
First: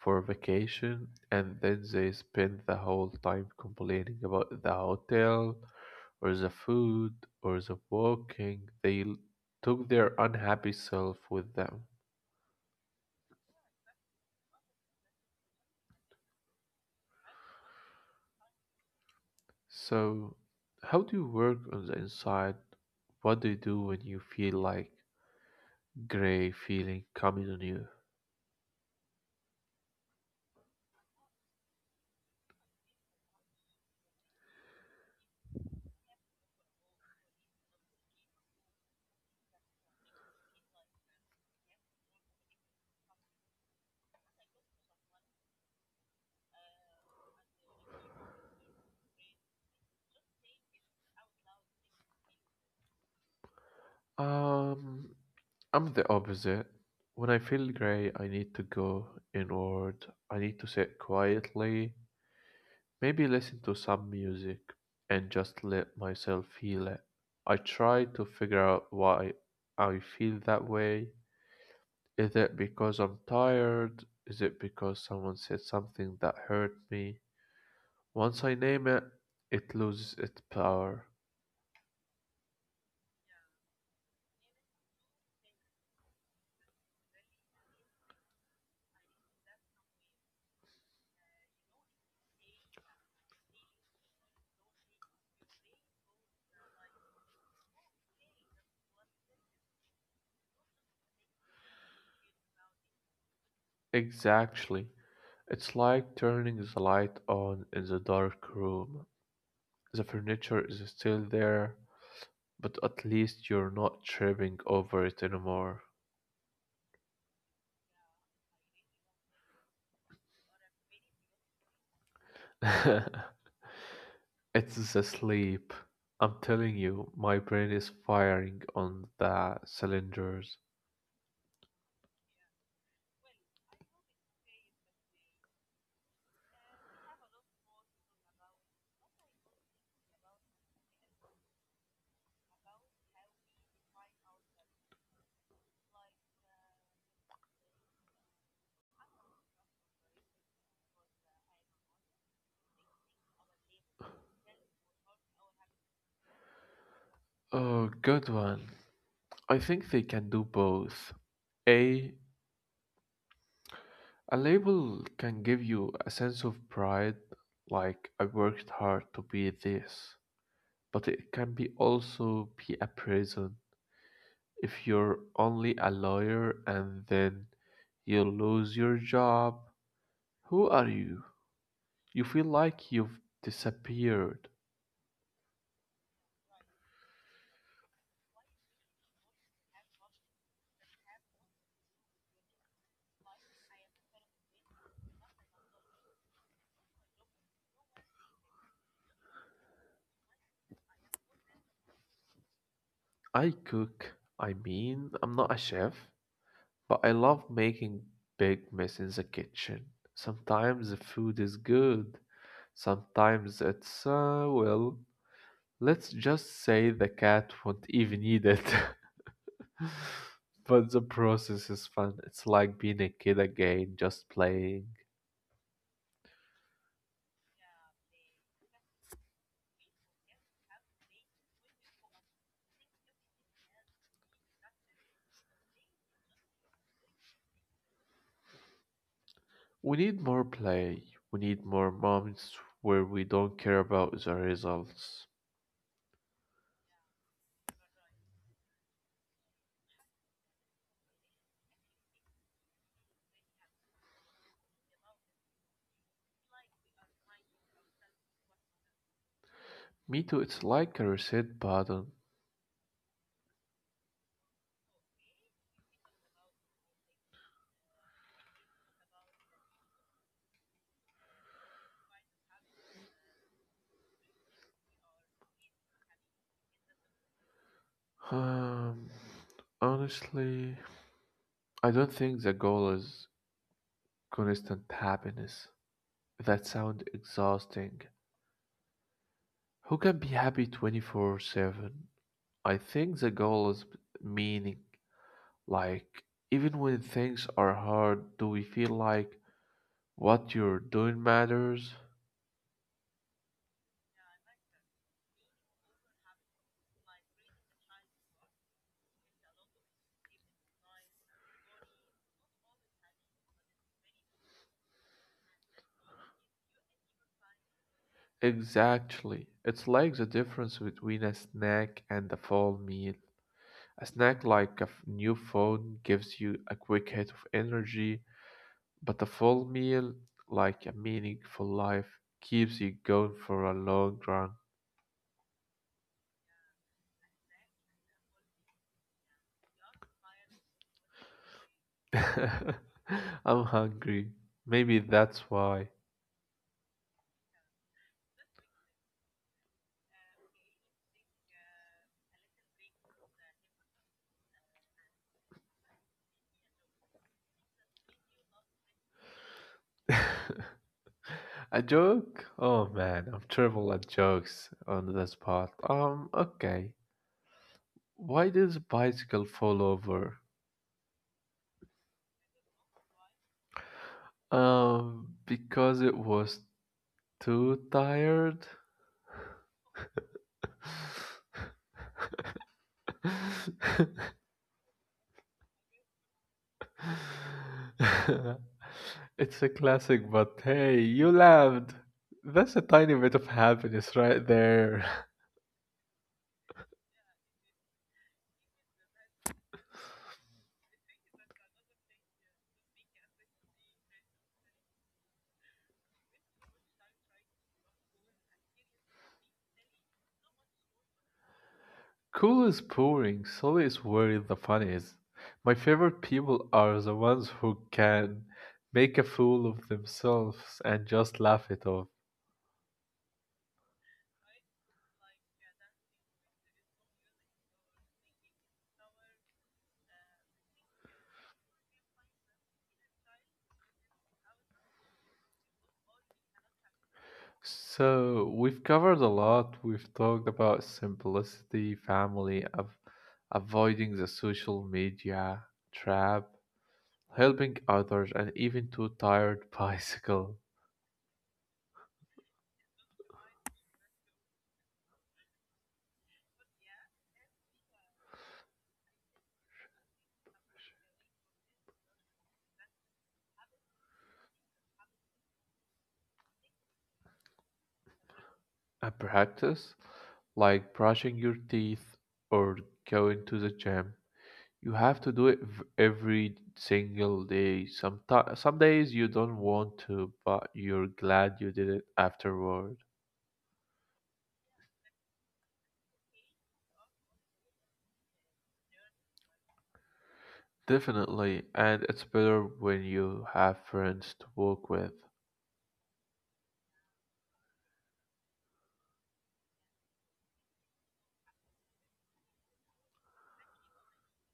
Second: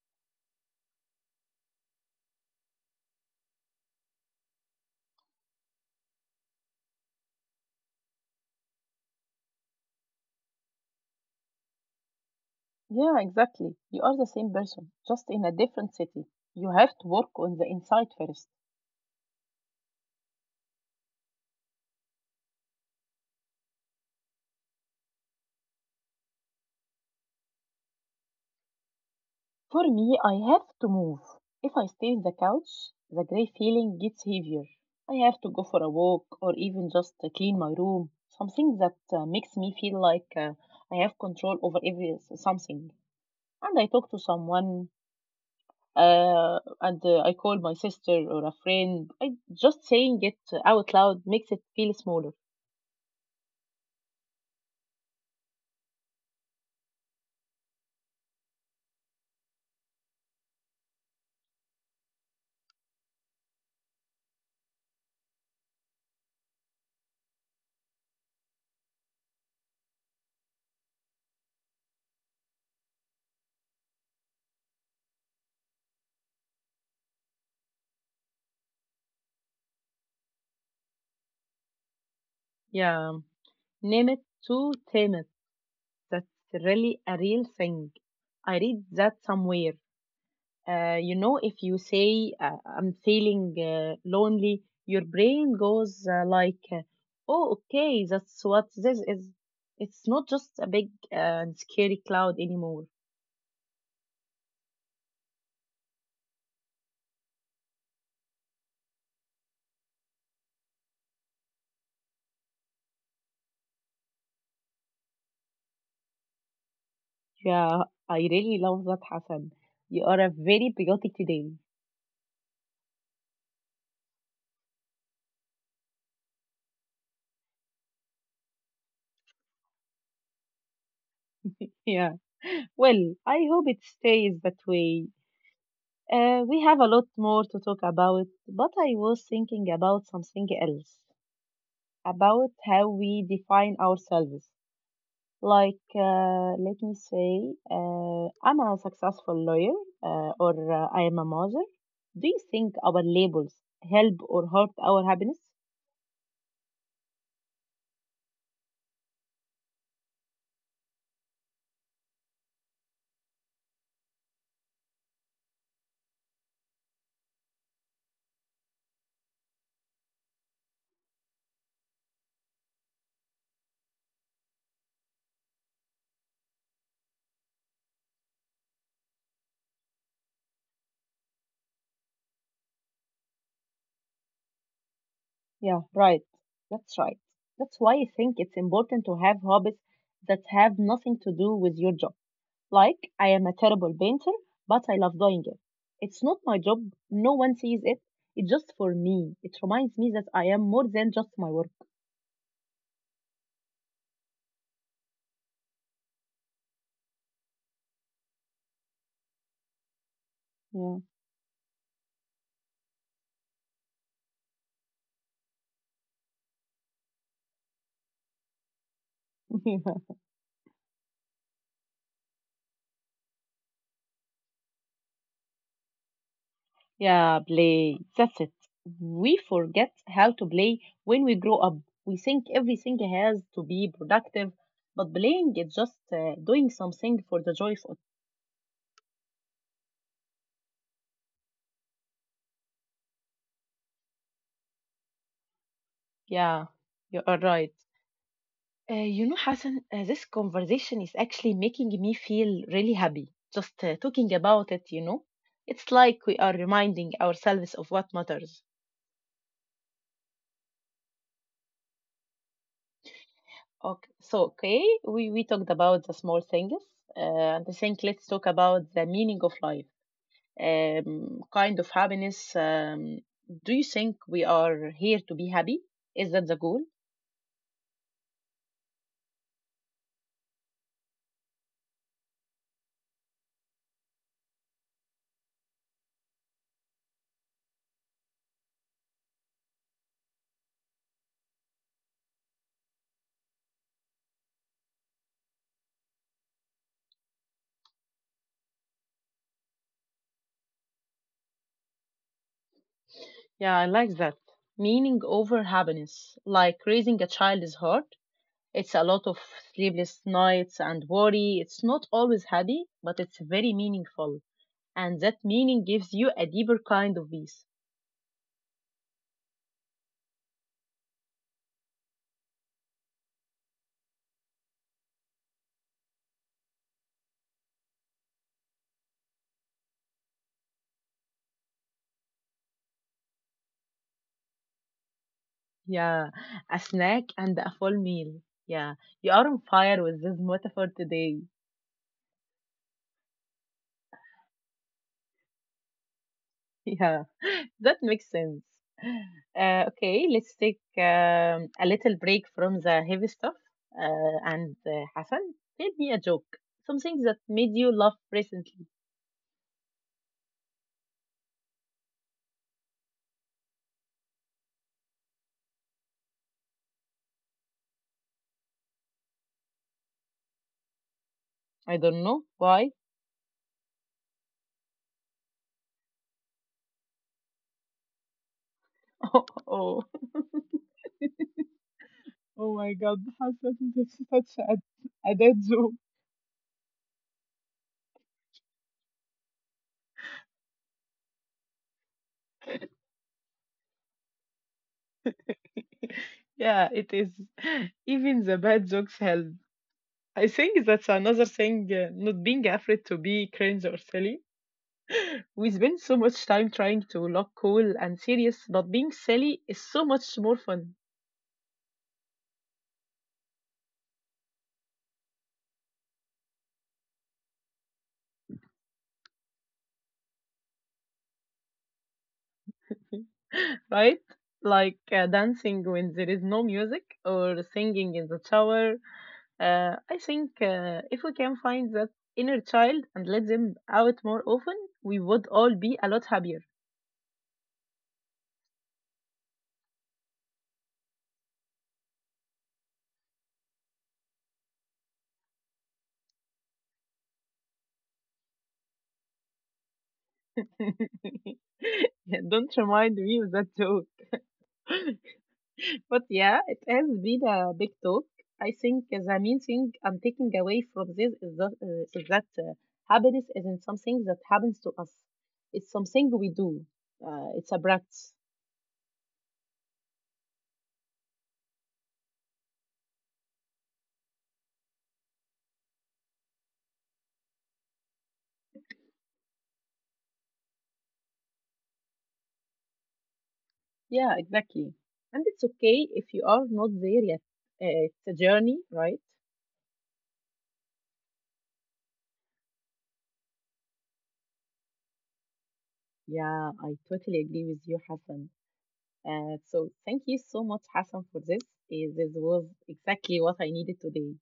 [SPEAKER 2] for vacation and then they spend the whole time complaining about the hotel or the food or the walking. They took their unhappy self with them.
[SPEAKER 1] Yeah, exactly. You are the same person, just in a different city. You have to work on the inside first.
[SPEAKER 2] So, how do you work on the inside? What do you do when you feel like gray feeling coming on you?
[SPEAKER 1] For me, I have to move. If I stay on the couch, the gray feeling gets heavier. I have to go for a walk or even just clean my room. Something that makes me feel like I have control over every something. And I talk to someone and I call my sister or a friend. I just saying it out loud makes it feel smaller.
[SPEAKER 2] Um, I'm the opposite. When I feel gray, I need to go inward. I need to sit quietly. Maybe listen to some music and just let myself feel it. I try to figure out why I feel that way. Is it because I'm tired? Is it because someone said something that hurt me? Once I name it, it loses its power.
[SPEAKER 1] Yeah, name it to tame it. That's really a real thing. I read that somewhere. You know, if you say I'm feeling lonely, your brain goes "Oh, okay, that's what this is." It's not just a big and scary cloud anymore.
[SPEAKER 2] Exactly. It's like turning the light on in the dark room. The furniture is still there, but at least you're not tripping over it anymore.
[SPEAKER 1] Yeah, I really love that, Hassan. You are a very patriotic today.
[SPEAKER 2] It's the sleep. I'm telling you, my brain is firing on the cylinders.
[SPEAKER 1] Yeah. Well, I hope it stays that way. We have a lot more to talk about, but I was thinking about something else, about how we define ourselves. Let me say, I'm a successful lawyer, or I am a mother. Do you think our labels help or hurt our happiness?
[SPEAKER 2] Oh, good one. I think they can do both. A a label can give you a sense of pride, like I worked hard to be this, but it can be also be a prison. If you're only a lawyer and then you lose your job, who are you? You feel like you've disappeared.
[SPEAKER 1] Yeah, right. That's right. That's why I think it's important to have hobbies that have nothing to do with your job. Like, I am a terrible painter, but I love doing it. It's not my job, no one sees it. It's just for me. It reminds me that I am more than just my work.
[SPEAKER 2] I cook. I mean, I'm not a chef, but I love making big mess in the kitchen. Sometimes the food is good, sometimes it's, well, let's just say the cat won't even eat it.
[SPEAKER 1] Yeah.
[SPEAKER 2] But the process is fun. It's like being a kid again, just playing.
[SPEAKER 1] Yeah, play. That's it. We forget how to play when we grow up. We think everything has to be productive, but playing is just doing something for the joy of it.
[SPEAKER 2] We need more play. We need more moments where we don't care about the results.
[SPEAKER 1] Yeah, you are right. You know, Hassan, this conversation is actually making me feel really happy. Just talking about it, you know, it's like we are reminding ourselves of what matters.
[SPEAKER 2] Me too, it's like a reset button.
[SPEAKER 1] Okay, so we talked about the small things, uh, and I think let's talk about the meaning of life, kind of happiness. Do you think we are here to be happy? Is that the goal?
[SPEAKER 2] Um, honestly, I don't think the goal is constant happiness. That sounds exhausting. Who can be happy 24/7? I think the goal is meaning. Like, even when things are hard, do we feel like what you're doing matters?
[SPEAKER 1] Yeah, I like that. Meaning over happiness, like raising a child is hard. It's a lot of sleepless nights and worry. It's not always happy, but it's very meaningful. And that meaning gives you a deeper kind of peace.
[SPEAKER 2] Exactly. It's like the difference between a snack and a full meal. A snack, like a new phone, gives you a quick hit of energy, but a full meal, like a meaningful life, keeps you going for a long run.
[SPEAKER 1] Yeah, a snack and a full meal. Yeah, you are on fire with this metaphor today.
[SPEAKER 2] I'm hungry. Maybe that's why.
[SPEAKER 1] Yeah, that makes sense. Okay, let's take a little break from the heavy stuff. And Hassan, tell me a joke. Something that made you laugh recently.
[SPEAKER 2] A joke? Oh man, I'm terrible at jokes on this part. Okay. Why did the bicycle fall over?
[SPEAKER 1] I don't know why.
[SPEAKER 2] Because it was too tired.
[SPEAKER 1] Oh, oh. Oh my God, Hassan, that's such a dead joke.
[SPEAKER 2] It's a classic, but hey, you laughed. That's a tiny bit of happiness right there.
[SPEAKER 1] Yeah, it is. Even the bad jokes help. I think that's another thing, not being afraid to be cringe or silly. We spend so much time trying to look cool and serious, but being silly is so much more fun,
[SPEAKER 2] Cool is pouring, so is where the fun is. My favorite people are the ones who can make a fool of themselves and just laugh it off.
[SPEAKER 1] right? Like dancing when there is no music or singing in the shower. I think if we can find that inner child and let them out more often, we would all be a lot happier.
[SPEAKER 2] So, we've covered a lot. We've talked about simplicity, family, of avoiding the social media trap, helping others, and even to tired bicycle.
[SPEAKER 1] Yeah, don't remind me of that joke. But yeah, it has been a big talk. I think the main thing I'm taking away from this is that happiness isn't something that happens to us. It's something we do. It's a practice.
[SPEAKER 2] And practice, like brushing your teeth or going to the gym. You have to do it every single day. Some days you don't want to, but you're glad you did it afterward.
[SPEAKER 1] Yeah, exactly. And it's okay if you are not there yet. It's a journey, right?
[SPEAKER 2] Definitely, and it's better when you have friends to walk with.
[SPEAKER 1] Yeah, I totally agree with you, Hassan. So thank you so much, Hassan, for this. Eh, this was exactly what I needed today.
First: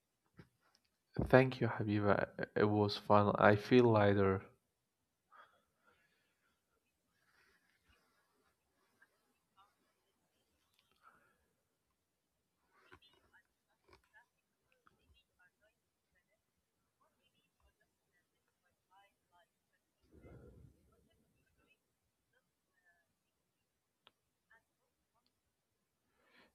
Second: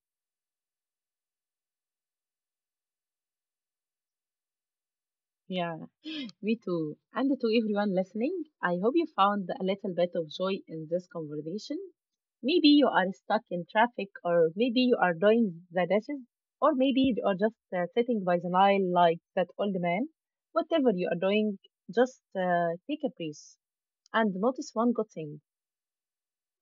[SPEAKER 2] Thank you, Habiba. It was fun. I feel lighter.
[SPEAKER 1] Yeah, me too. And to everyone listening, I hope you found a little bit of joy in this conversation. Maybe you are stuck in traffic, or maybe you are doing the dishes, or maybe you are just sitting by the Nile like that old man. Whatever you are doing, just take a breath and notice one good thing.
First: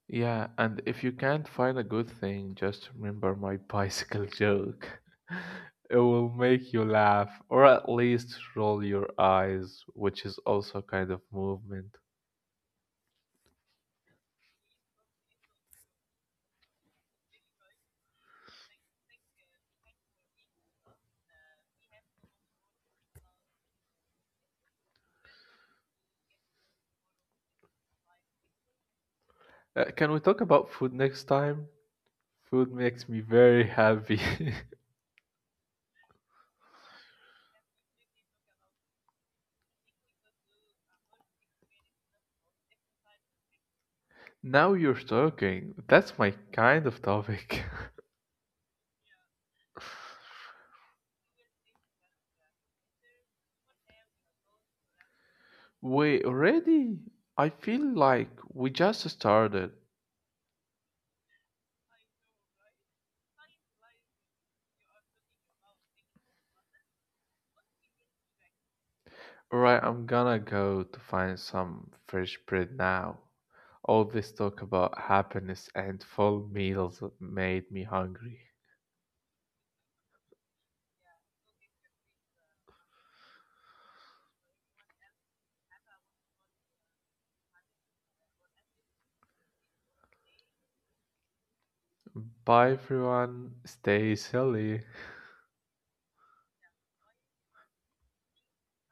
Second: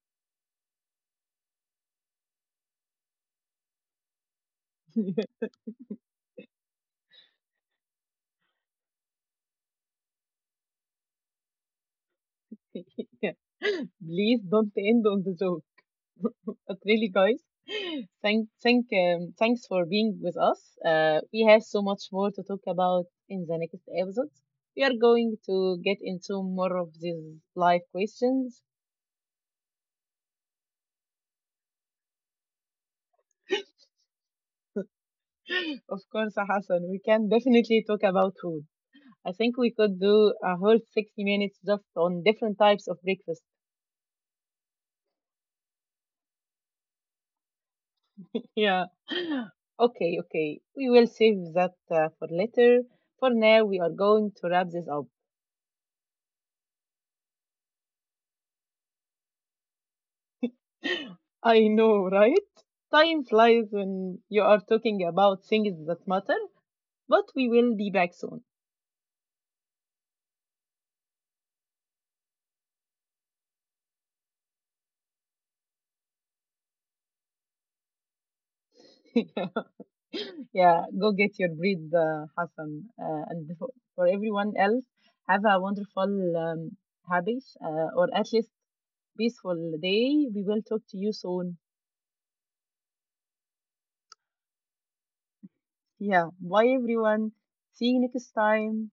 [SPEAKER 2] Yeah, and if you can't find a good thing, just remember my bicycle joke. It will make you laugh, or at least roll your eyes, which is also a kind of movement.
[SPEAKER 1] Yeah. Please don't end on the joke. But really, guys, thanks for being with us. We have so much more to talk about in the next episode. We are going to get into more of these live questions.
[SPEAKER 2] Can we talk about food next time? Food makes me very happy.
[SPEAKER 1] Of course, Hassan, we can definitely talk about food. I think we could do a whole 60 minutes just on different types of breakfast.
[SPEAKER 2] Now you're talking. That's my kind of topic.
[SPEAKER 1] Yeah. Okay, okay. We will save that for later. For now, we are going to wrap this up.
[SPEAKER 2] Wait, already? I feel like we just started.
[SPEAKER 1] I know, right? Time flies when you are talking about things that matter, but we will be back soon.
[SPEAKER 2] Right, I'm gonna go to find some fresh bread now. All this talk about happiness and full meals made me hungry.
[SPEAKER 1] Yeah, go get your breed, Hassan. And for everyone else, have a wonderful um, habits or at least peaceful day. We will talk to you soon.
[SPEAKER 2] Bye, everyone. Stay silly.
[SPEAKER 1] Yeah, bye everyone. See you next time.